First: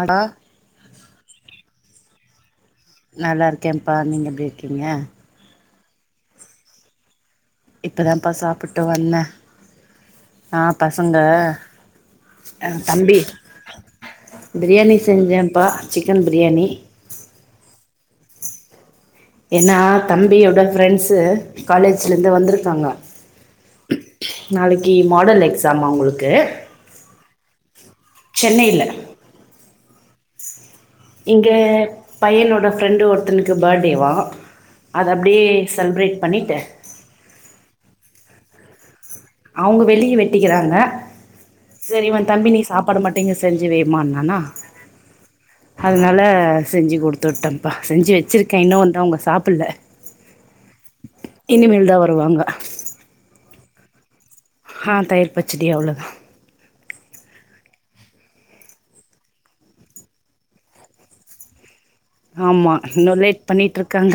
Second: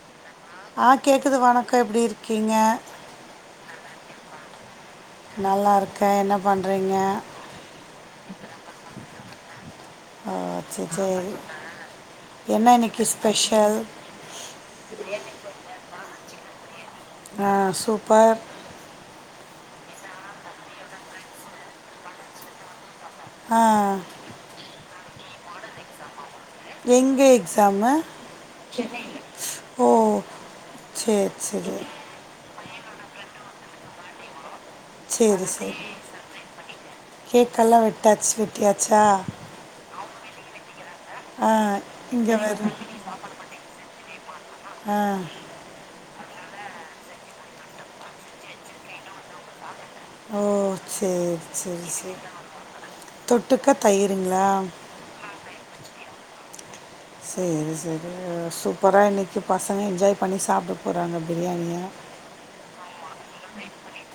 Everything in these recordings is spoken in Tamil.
ஆடா ஆஹ் கேக்குது வணக் அக்கா எப்படி இருக்கீங்க நல்லா இருக்கேப்பா நீங்க எப்படி இருக்கீங்க நல்லா இருக்கே என்ன பண்றீங்க இப்பதாப்பா சாப்பிட்டு வந்தேன் ஓ ஆஹ் சரி பசங்க சரி என்ன அஹ் இன்னைக்கு தம்பி ஸ்பெஷல் பிரியாணி செஞ்சேப்பா சிக்கன் பிரியாணி ஆ சூப்பர் ஏன்னா தம்பியோடய ஃப்ரெண்ட்ஸ் காலேஜ்லேருந்து வந்துருக்காங்க ஆஹ் டி மாடல் எக்ஸாமா அவுங்களுக்கு எங்க எக்ஸாமு சென்னையில ஓ சரி இங்க சரி பையனோட ஃப்ரெண்டு ஒருத்தனுக்கு பர்த்டே வா செரி செரி கேக்ல்லாம் வெட்டாச் ட்டியாச்சா அவுங்க வெளிய வெட்டிக்கிறாங்க ஆ செரிவன் இங்கே தம்பி நீ வரு சாப்பாடு மட்டு இங்க செஞ்சு வைமான்னானா ஆ அதுனால அ செஞ்சு குடுத்து வுட்டம்ப்பா செஞ்சு வச்சிருக்கே இன்னு வந்து அவுங்க சாப்புட்ல ஓ சேரி சேரி சேரி தொட்டுக்க தயிரு ஹ தயிர் பச்சடி அவ்ளதா சேரி சேரி சூப்பரா இன்னக்கி பசங்க என்ஜாய் பண்ணி சாப்ட போறாங்க பிரியாணிய ஆமா இன்னு லேட் பண்ணிட்ருக்காங்க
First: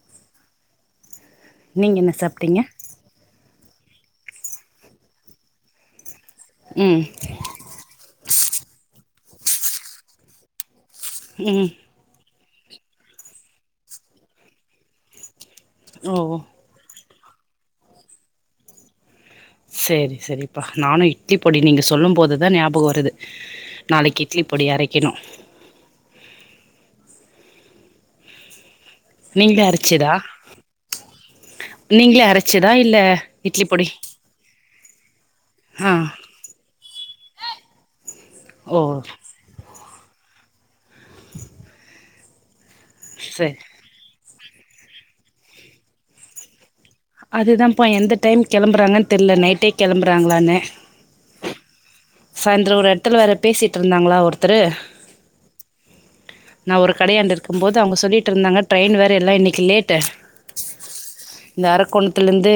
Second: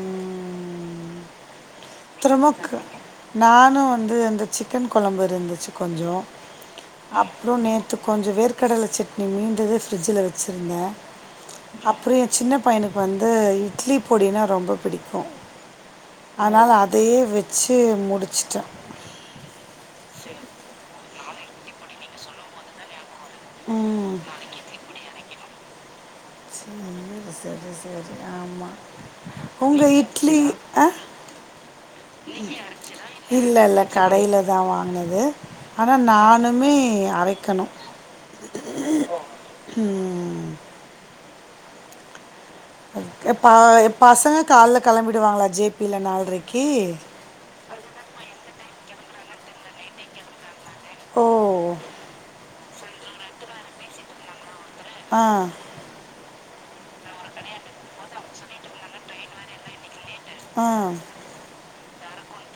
ம் நீங்க என்ன சாப்டீங்க நானு வந்து இந்த சிக்கன் கொழம்பு இருந்துச்சு கொஞ்சொ ம் அப்றொ நேத்து கொஞ்ச வேர்க்கடல சட் னி மீந்தது ஃப்ரிட்ஜுல வச்சுருந்தே ம் அப்ற எ சின்ன பையனுக்கு வந்து இட்லி பொடினா ரொம்ப பிடிக்கு ஓ ஆனால அ தையே வச்சு முடுச்சுட்ட சேரி செரிப்பா நானு இட்லி பொடி நீங்க சொல்லும் போதுதா ஞாபக வருது ம் நாளைக்கி இட்லி பொடி அரை க்கெனு சேரி ஆமா நீங்களே உங்க இட்லி அ நீங்ளே அரச்ச இல்லல்ல கடைல தா வாங்குனது ஆ ஆனா நானுமே அரை க்கணு ஓ உம் எப்பா சரி பசங்க கால்ல கெளம்பிடுவாங்ளா ஜே பில நால்ரக்கி அதுதாம்ப்பா எந்த டைம் கெளம்புறாங்கன் தெர்ல நைட்டே கெளம்புறாங்ளானு ஓ சாயந்தரோ ஒரு எட்த்துல வேற பேசிட்ருந்தாங்களா ஒருத்தரு ஆ நா ஒரு கடையாண்ட இருக்கும் போது அவுங்க சொல்லிட்ருந்தாங்க ட்ரெயின் வேற இல்ல இன்னைக்கு லேட் டு ஆ இந்தார குணுத்துலிருந்து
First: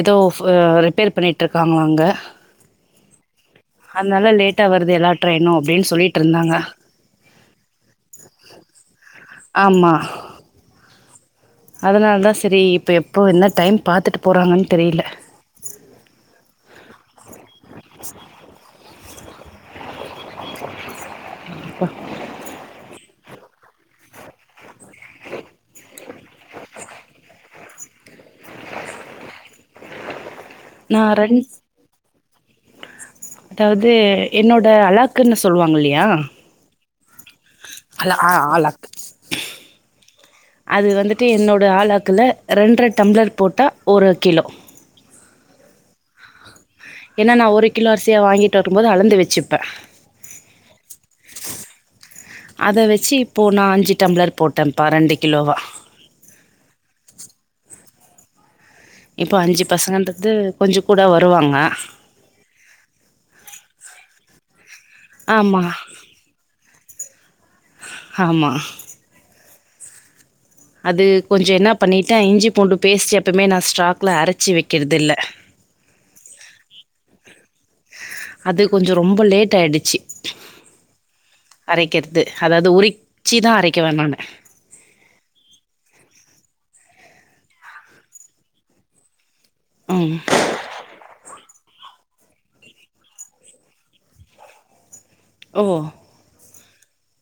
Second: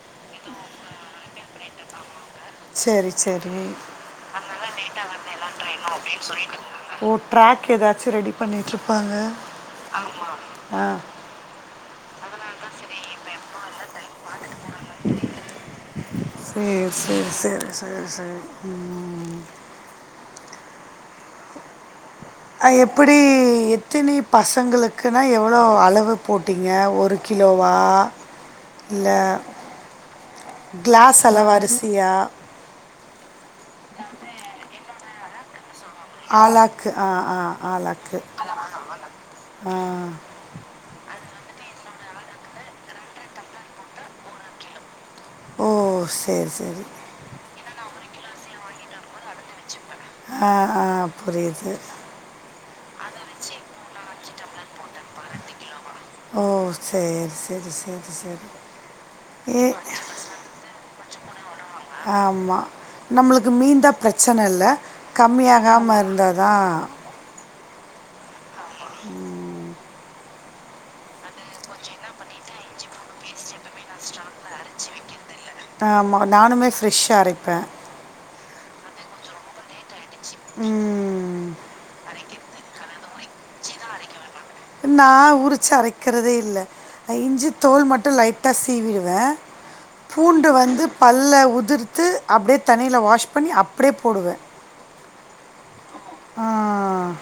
ஏதோ ரிப்பேர் பண்ணிட்டுருக்காங்களா அங்க. சேரி சேரி அதுனால லேட்டா வருது எல்லா ட்ரெயின்னு சொல்லிட்டு இருந்தாங்க ஓ டிராக் எதச்சும் ரெடி பன்னிட்ருப்பாங்க. ஆமா ஆஹ. அதனாலதா சேரி இப்ப எப். இப்போ என்ன டைம் பாத்துட்டு போறாங்கன்னு. தெரில. சேரி சேரி சேரி. சேரி சேரி. உஹம். ப்ப. அ எப்புடி எத்தினி பசங்களுக்குன்னா எவ்வளோ அளவு போட்டீங்க ஒரு கிலோவா இல்ல. நான் கிளாஸ் ரன் அளவு அரிசியா. அதாவது என்னோட அழக். க்னு சொல்லாங்கில்லையா. யா ஆளாக்கு ஆ ஆ அல ஆளாக்கு ஆஹ ஆலாக் ஆ அது வந்துட்டு என்னோட ஆலாக்கு. குல ரெண்ர டம்ளர் போட்டா ஒரு கிலோ. ஓ சேரி சேரி. ஏன்னா நான் ஒரு கிலோ அரிசியா வாங்கிட்டு வரும்போது அளந்து வச்சு. ப்ப ஆ ஆ புரியுது அத வச்சு இப்போ நான் அஞ்சு டம்ளர். போட்டம். ப்பா ரெண்டு கிலோவா. ஓ சேரி சேரி சேரி. சேரி. இப்போ அஞ்சு பசங்கன்றது கொஞ்சம் கூட வரு. வருவாங்க. ஆமா நம்மளுக்கு மீந்தா பிரச்சன இல்ல. ஆமா கம்மியகாம இருந்தாதா. ஆமா. உம். அது கொஞ்சோ என்ன பண்ணிட்டு இஞ்சி பூண்டு பேஸ்ட் எப்பவுமே நான் ஸ்ட்க்ல அரைச்சி வைக்குறது இல்ல. ஆமா நானுமே ஃப்ஷ்ஷா அரைப்ப. அது கொஞ்சோ ரொம்ப லேட் ஆயிடுச்சு. ம். அரைக்கிறது அதாவது உரி. உரிச்சிதா அரைக்குவ நானு. நா ஊரிச்சு அரைக்கிறதே இல்ல. இஞ்சி தோல் மட்டும் லைட்டா சீவிடுவ. ம் பூண்டு வந்து பல்ல உ. உதிர்த்து அப்படியே தண்ணியில வாஷ் பண்ணி அப்படியே போடுவ. ஓ ஆஹ்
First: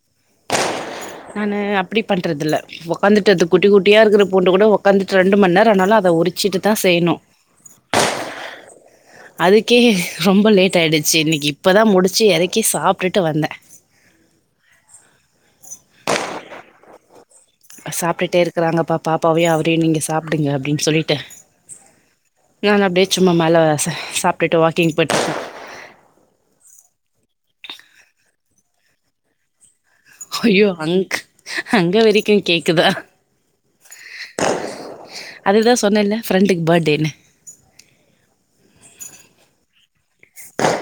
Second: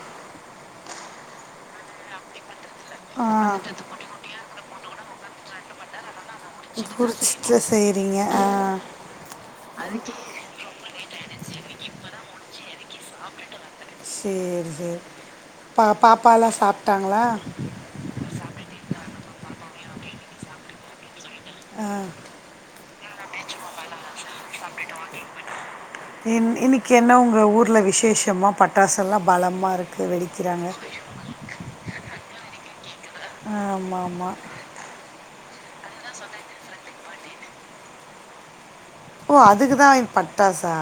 நானு அப்டி பண்றதுல உட்காந்துட்டு அது குட்டி குட்டியா இருக்கிற பூண்ட கூட ஒக்காந்துட்டு ரெண்டு மண் நேரம் ஆனாலும் அத உரி ரிச்சிட்டு தான் செய்யணும் பிடிச்சிட்டு செய்கிறீங்க ஆ அதுக்கே ரொம்ப லேட் ஆயிடுச்சு இன்னிக்கி இப்பதான் முடிச்சு இறக்கி சாப்ட்டுட்டு வந்தேன் சரி சரி பா பாப்பால்லாம் சாப்டாங்களா சாப்ட்டுட்டே அப்டிங்க அப்டின்னு சொல்லிட்டு ஆ நான் அப்டியே சும்மா மேல சாப்ட்டுட்டு வாக்கிங் போயிட்டுருக்க க ஊர்ல விசேஷமா பட்டாசுல்லாம் பலமாக இருக் ஜயோ அங்க அங்க வரைக்கும் கேக்குதா ஆமாம் ஆமாம் அது தான் சொன்னே இல ஃப்ரெண்டுக்கு பர்டேனு ஓ அதுக்குதான் பட்டாசா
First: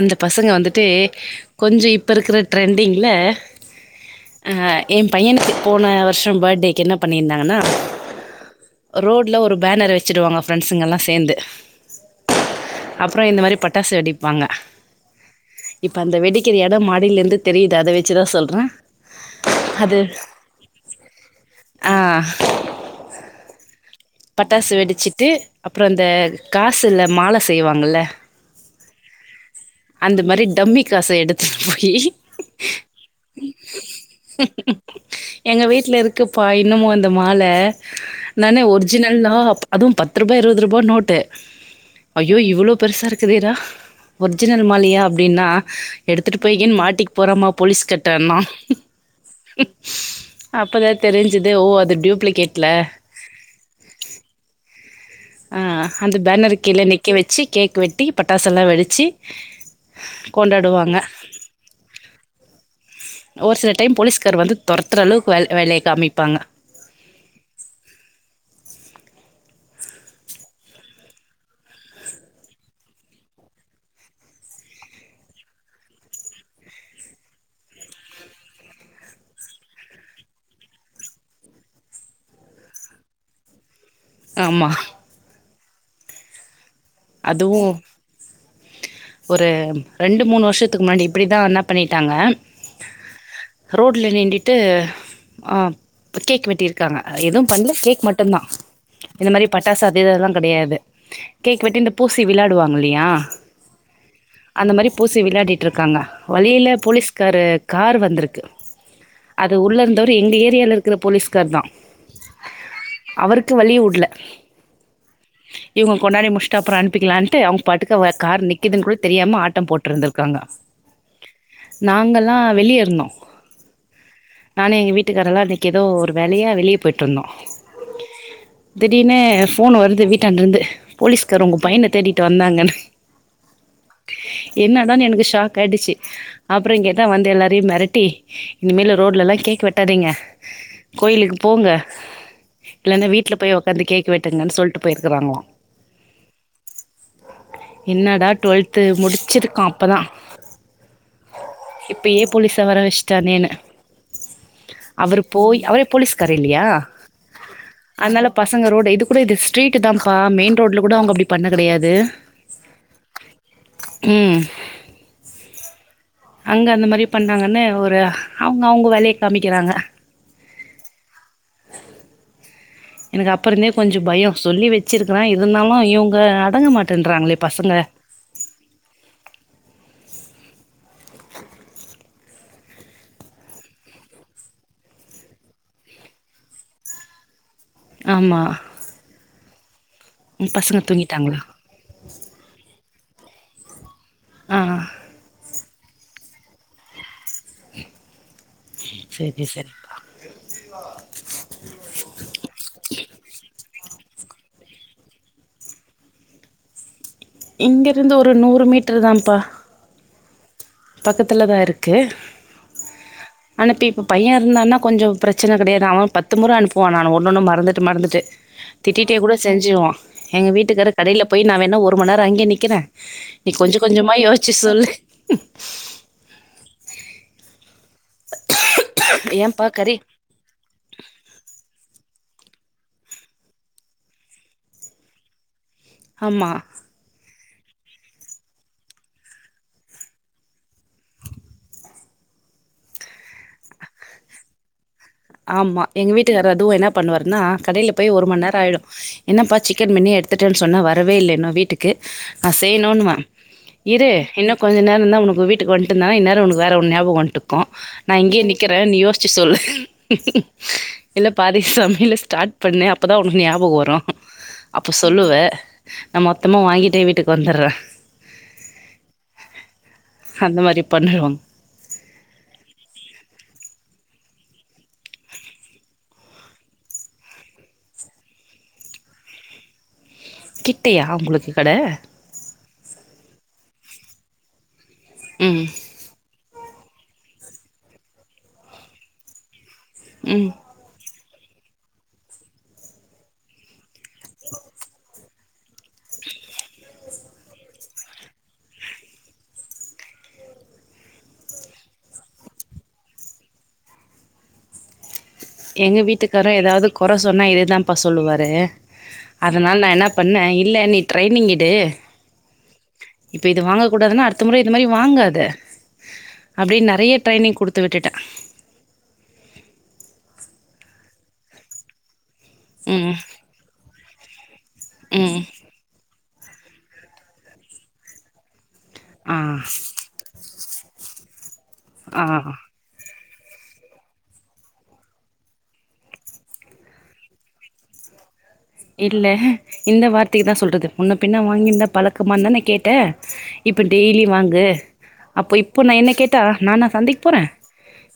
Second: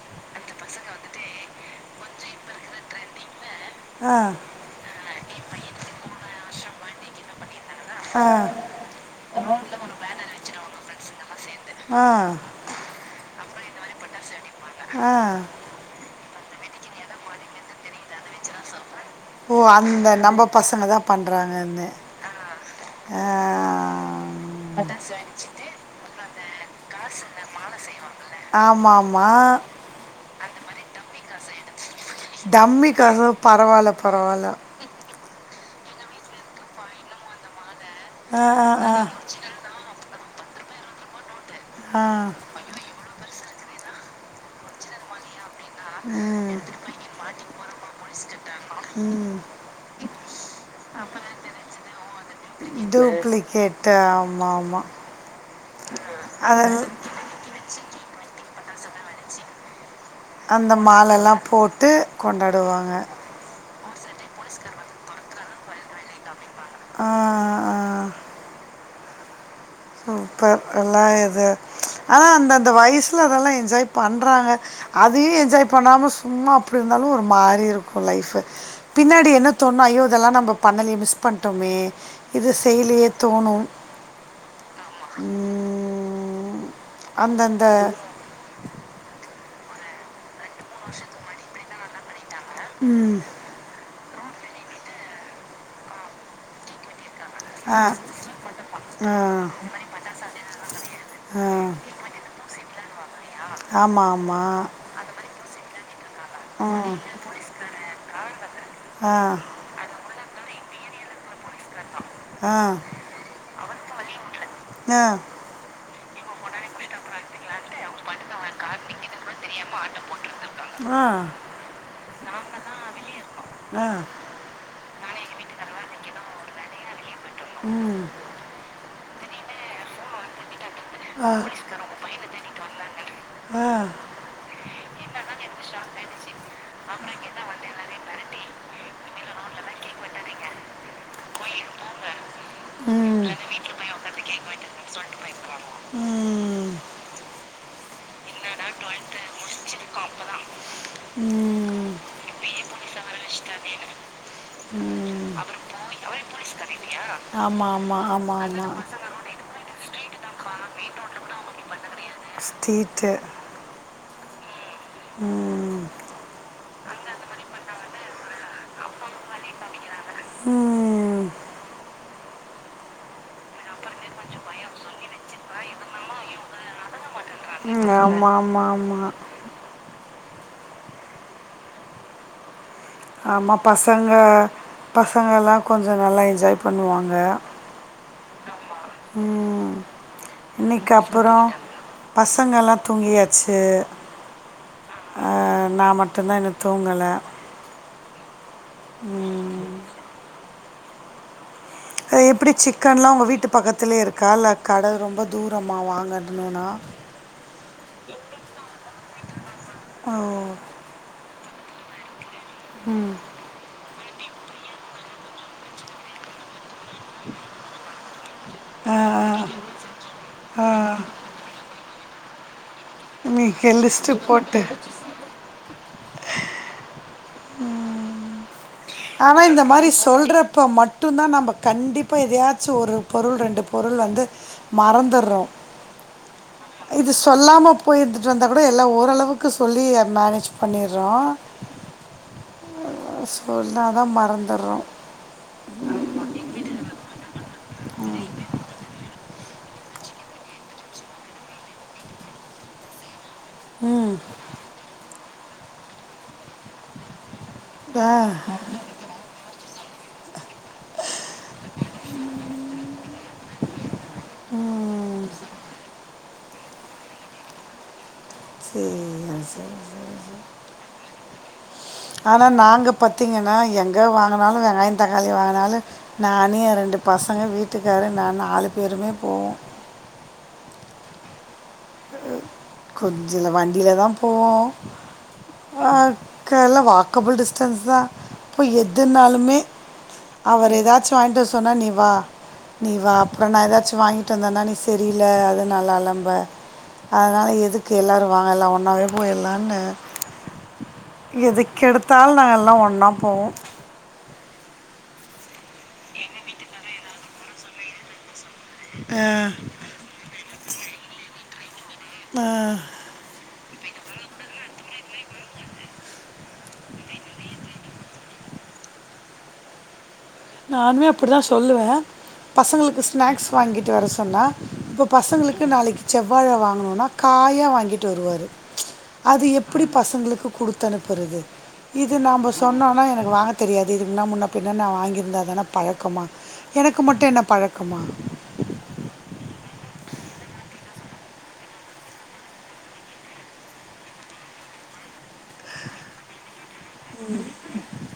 அந்த பசங்க வந்துட்டு கொஞ்சம் இப்ப இருக்கிற ட்ரெண்டிங்ல ஆ அஹ் என் பையனுக்கு போன வருஷம் பர்டே என்ன பண்ணியிருந்தாங்கண்ணா ஆ ரோட்ல ஒரு பேனர் வச்சடுவாங்க பிரெண்ட்ஸ்சுங்கல்லாம் சேர்ந்து ஆ அப்புறம் இந்த மாதிரி பட்ட பட்டாசு வெடிப்பாங்க ஆஹ் இப்ப அந்த வெடிக்கிற இடம் மாடியில் இருந்து தெரியுது அத வச்சுதான் சொல்றேன் ஓ அந்த நம்ம பசங்க தான் பண்றாங்கன்னு ஆ அஹ் பட்டாசு வெடிச்சுட்டு அப்புறம் அந்த காசுல மாலை செய்வாங்கல ஆமா ஆமா அந்த மாதிரி டம்மி காசு எடுத் [inaudible] டம்மி காசா பரவால்ல பரவால்ல எங்க வீட்டில் இருக்குப்பா இன்னமும் அந்த மால ஆஹ் ஆஹ் அஹ் ஒரிஜினல் தான் அதும் பத் பத்ரூபா இருபது ரூபா நோட்டு ஆ ஐய்யோ இவ்ளோ பெருசா இருக்குதேரா ஒரிஜினல் மாலியா அப்டின்னா எடுத்துட்டு ம் போயங்கன்னு மாட்டிக்கு போறமா போலீஸ் கட்டனா ம் அப்பதான் தெரிஞ்சது ஓ அது டூப்ளிகேட்ல ட்டு ஆமாமா ஆஹ் அந்த பேனரு கீழே நிக்க வச்சி கேக் வெட்டி பட்டாசு செல்லாம் வெடிச்சி அந்த மாலைல்லாம் போட்டு கொண்டாடுவாங்க சில ஒரு டைம் போலீஸ்கார் வந்து துரத்துற அளவுக்கு வேலைய காமிப்பாங்க ஆஹ் ஆஹ் சூப்பர் எல்லா இது ஆனா அந்த அந்த வயசுல அதெல்லாம் என்ஜாய் பண்றாங்க அதையும் என்ஜாய் பண்ணாம சும்மா அப்படி இருந்தாலும் ஒரு மாரி இருக்கும் லைஃப் பின்னாடி என்ன தோணும் ஐயோ இதெல்லாம் நம்ம பண்ணலயே மிஸ் பண்ணிடோமே இது செய்லயே தோணும் ஆமா உம், அந்தந்த அதுவும் ஒரு ரெண்டு மூணு வரு ஷத்துக்கு முன்னாடி இப்படிதான் பண்ணிட்டாங்க உம் ரோட்ல நிண்டுட்டு ஹ கேக் வெட்டியிருக்காங்க எதுவும் பண்ணல ஆ கேக் மட்டும்தான் ஆ இந்த மாதிரி பட்டாசு அது இதெல்லாம் கெடையாது ஆ கேக் வெட்டி பூசி விளாடுவாங்க இல்லையா ஆமாம் ஆமாம் அந்த மாதிரி பூசி விளையாடிட்டு இருக்காங்க வழியில போலீஸ்காரர் கார் வந்திருக்கு ஆ அது உள்ள இருந்தவரு எங்க ஏரியால இருக்கு குற போலீஸ் தான் ஆ அவருக்கு வழி விடல ஆ இவங்க கொண்டாடி முடிச்சுட்டு அப்ற அனுப் அவங்க பாட்டுகு கார் நிக்கிதுணு கூட தெரியாம ஆட்டம் போட்டு இருந்திருக்காங்க ஆ நாங்கல்லாம் வெளிய இருந்தோம் ஆ நானும் எங்க வீட்டுக்காரல்லாம் அன்னைக்கி எதோ ஒரு வேலையா வெளிய ம் திடீர்ணு ஃபோன் வருது வீட்டாண்டருந்து ஆ போலீஸ்கார உங்க பயண தேடிட்டு வந்தாங்க ஆ என்னதானு எனக்கு ஷாக் ஆயிடுச்சு அப்புறம் கேட்டா வந்து எல்லாரையும் மிரட்டி இனிமல் ரோட் லெல்லாம் கேக் வெட்டாதீங்க கோயிலுக்கு போங்க இல்லலைன்னா ம் வீட்டுல போய் உக்காந்து கேக்கு வெட்டுங்கன்னு சொல்லிட்டு போயிருக்கறாங்களா ம் என்னடா டுவெல்து முடிச்சிட்டு அப்பதான் ம் இப்பவே ஏ போலீஸ்ஸ வர வச்சுடானு அவரு ம் போய் அவரே போலீஸ்கார இல்லயா ஆமாம் ஆமாம் அதனால ஆமாம் பசங்க ஆமாம் ரோடு இது கூட ஸ்டீரீட் தாப்பா மெயின் ரோடுல கூட அவங்கப்படி பண்ண கெடையாது ஸ்ட்ரீட்டு உம் ம் அங்க அந்த மாதிரி பண்ணாங்கன்னு ஒரு அவங்க அவங்க வேலைய காமிக்கிறாங்க உம் எனக்கு அப்புற இருந்தே கொஞ்சோ பயம் சொல்லி வச்சிருக்கறேன் இருந்தாலும் இவங்க அடங்க மாட்டே உம் ஆமா ஆமா ஆமா ஆமா பசங்க பசங்க எல்லாம் கொஞ்சோ நல்லா என்ஜாய் பண்ணுவாங்க ஆமா ம் பசங்க இன்னைக்கு தூங்கிட்டாங்களா அப்புறம் பசங்கல்லா தூங்கியாச்சு அ [inaudible] நான் மட்டு தான் இன்னு தூங்கல செரி ம். செரிப்பா ஜுவா பக்கத்துலே இருக்கா இல்ல கட ரொம்ப தூரமா வாங்கணும்னா இங்க இருந்து ஒரு நூறு மீட்டர் தான்ப்பா உம் பக்கத்துல தான் இருக்கு ம். அனுப்பி இப்ப பையன் இருந்தான்னா கொஞ்ச பிரச்சன கெடையாது அவன் பத்து முற அனுப்ப போனான் ஒன்னு ஒன்னு மறந்துட்டு மறந்துட்டு ஆ, திட்டிட்டே ஆ. கூட செஞ்சிருவான் எங்க வீட்டுக்காரு கடையில போய் நா வேணா ஒரு மண்நேரம் அங்கே நிக்கிறன் நீ நீங்க கொஞ்ச லிஸ்ட் கொஞ்சமா யோசிச்சு போட்டு சொல்லு உம் [unintelligible] ஆனா இந்த ஏம்பா மாரி கறி சொல்றப்ப மட்டும் தான் நம்ப கண்டிப்பா எதயாச்சும் ஒரு பொருள் ரெண்டு பொருள் வந்து மறந்துறோம் ஆமா சொல்லாம போயி எடுத்துட்டு வந்தா கூட எல்லாம் ஓரளவுக்கு சொல்லி மேனேஜ் பண்ணிறோம் சொன்னாதான் மறந்துறோம் ஆமா எங்க வீட்டுக்கார் அதுவும் என்ன பண்ணுவாருன்னா கடைல போய் ஒரு மணி நேரம் ஆய்டும் என்னப்பா சிக்கன் மின்னயே எடுத்துட்டேன்னு சொன்ன வரவே இல்ல இன்னோ வீட்டுக்கு நான் செய்ணுன்வேன் இரு ம் இன்னும் கொஞ்சோ நேரோந்தான் உன் வீட்டுக்கு வண்ட்டனா இன்னேரோ வேற ஒன்னு ஞாபகம் வண்ட் கும் ஆ நான் இங்கேயே நிக்கிறேன் நீ யோசிச்சு சொல்லு [inaudible] இல்ல பாதி சொல்ல ஸ்டாட் பண்ணு அப்பதான் உனக்கு ஞாபகம் வரும் அப்ப சொல்லுவே நம்மப் மொத்தமா வாங்கிட்டே வீட்டுக்கு வந்துறே செரி செரி அந்த மாரி பண்ணிடுவாங்க ஆனா நாங்க பாத்தீங்கன்னா எங்க வாங்குனாலும் வெங்காயம் தக்காளி வாங்குனாலும் நானும் ரெண்டு பசங்க வீட்டுக்கார் நான் நாலு பேருமே போவோம் கிட்டையா உங்களுக்கு கட கொஞ்சலவாணி இதுல தான் போவோம் ம் ஆ நால்லாம் வாக்கபுள் டிஸ்டன்ஸ் தான் இப்போ எதுனாலுமே ம் அவர் ஏதாச்சும் வாங்கிட்டு வர சொன்னா நீ வா நீ வா அப்றோம் நான் ஏதாச்சும் வாங்கிட்டு வந்தேன்னா நீ சரியில்ல அது நல்லா இல்ல என்ப அதனால எதுக்கு எல்லாரும் வாங்கல்லாம் ஒன்னாவே போயிடலான்னு எதுக்கெடுத்தாலும் நாங்க எல்லாம் ஒன்னா போவோம் எங்க வீட்டுக்காரு ஏதாவது கொறை சொன்னா இததுதான்ப்ப சொல்லுவாரு அஹ ஆ, அதனால நான் என்ன பண்ணேன் இல்ல நீ ட்ரைனிங் எடு ட்டு ஆ இப்ப இது வாங்க கூடாதுன்னா அடுத்த முற இது மாரி வாங்காத அப்டின்னு நெறைய ட்ரைனிங் குடுத்து விட்டுட்டேன் நானுமே அப்டித்தான் சொல்லுவேன் பசங்களுக்கு ம் ஸ்நாக்ஸ் வாங்கிட்டு வர ல்லா இப்ப ம் பசங்களுக்கு நாளைக்கு செவ்வாழ வாங்கனுனா காயா வாங்கிட்டு வருவாரு ஆ அது எப்டி பசங்களுக்கு குடுத்தனுப்புரது இது ஆ நாம சொன்னனா எனக் வாங்க தெரியாது இதுன்னா முன்னா பின்ன நா வாங்கி இருந்தா தான பழக்கமா எனக்கு மட்டும் என்ன பழக்கமா இல்ல இந்த வார்த்தக்கு தான் சொல்றது உன்ன பின்னா வாங்கிருந்தா பழக்கமாதான கேட்ட இப்ப டெய்லி வாங்கு அப்ப இப்ப நான் என்ன கேட்டா நானா சந்தைக்கு போறேன்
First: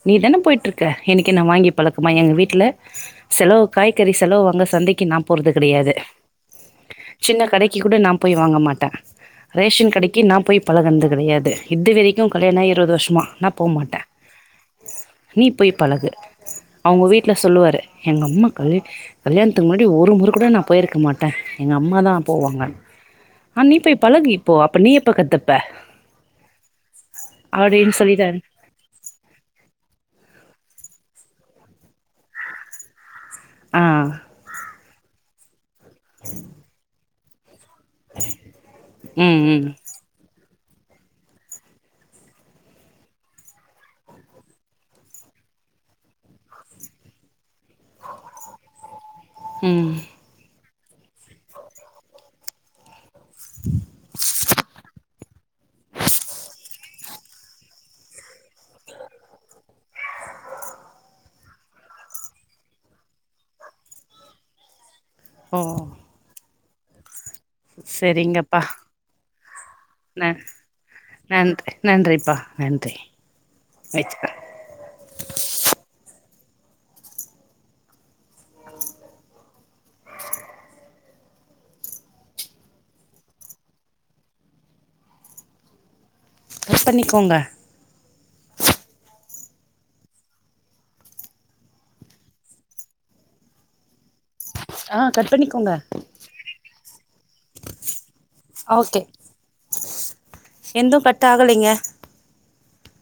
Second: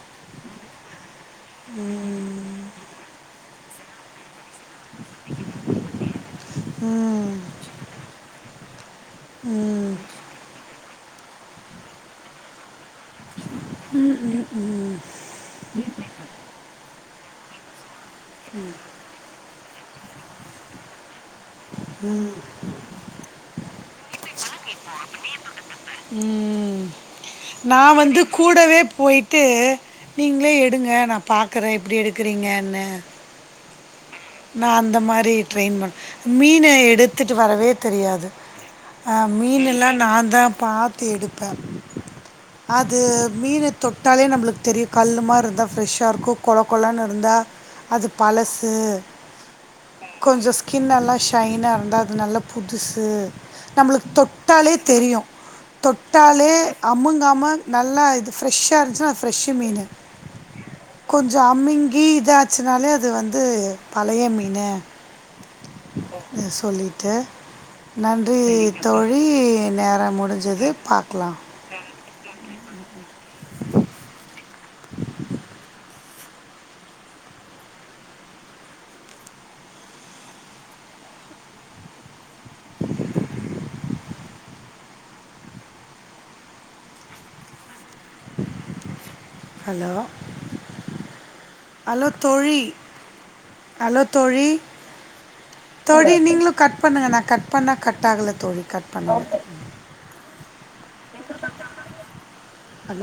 நீ தானே போயிட்டு இருக் க இன்னக்கி நான் வாங்கி பழக்கமா எங்க வீட்ல செலவு காய்கறி செலவு உங்க சந்தைக்கு நான் போறது கிடையாது ம் சின்ன கடைக்கு கூட நான் போய் வா வாங்க மாட்டன் ரேஷன் ம் கடைக்கு நான் போய் பழகினது கிடையாது இதுவரக்கிம் கல்யாண ஆயி இருபது வருஷம் மா நான் போக மாட்டேன் நீ போய் பழகு அவுங்க வீட் ல சொல்லுவாரு எங்கம்மா கல் கல்யாணி முன்னாடி ஒர் [unintelligible] நான் போயிருக்க மாட்டன் ட்டன் எங்க அம்மாதான் போவாங்க ஆஹ் நீப்போய் பழகிப்போ அப்ப நீ எப்ப கத்துப்ப ம் அப்டின்னு நான் வந்து சொல்லிட்டாரு கூடவே விடுங்க நான் பாக்குறேன் இப்டி எடுக்கிறீங்கன்னு ஆஹ் அந்த மாரி ட்ரெயின் ப மீன எடுத்து வத்துட்டு வரவே தெரியாது அ ம் ம் மீன்ல்லாம் நான் தான் பாத்து எடுப்பேன் அது மீன தொட்டாலே நம்மளுக்கு தெரியும் கல்லு மாரி இருந்தா ஃப்ரெஷ்ஷா இருக்கும் கொழ கொளான்னு இருந்தா அது பழசு உம் கொஞ்சம் ஸ்கின் நல்லா ஷைனாக இருந்தா அது நல்லா புதுசு நம்மளுக்கு தொட்டாலே தெரியும் தொட்டாலே அமுங்காம நல்லா இது ஃப்ரெஷ்ஷா இருந்துச்சுனா அது ஃப்ரெஷு மீன் கொஞ்சம் அமிங்கி இதாச்சுனாலே அது வந்து பழய மீனு ஓ [unintelligible] சொல்லிட்டு நன்றி சரிங்கப்பா தோழி நேரம் ந முடிஞ்சது பாக்கலாம் நன்றி நன்றிப்பா நன்றி நெச்சுக கட்பன்னிக்கோங்க ஹலோ ஹலோ தோழி ஹலோ தோழி ஆ கட் பண்ணிக்கோங்க தோழி நீங்களும் கட் பண்ணுங்க நான் கட் பண்ணன் கட் ஆகல தோழி கட் ஓகே பண்ணு எந்தும் கட் ஆகலைங்க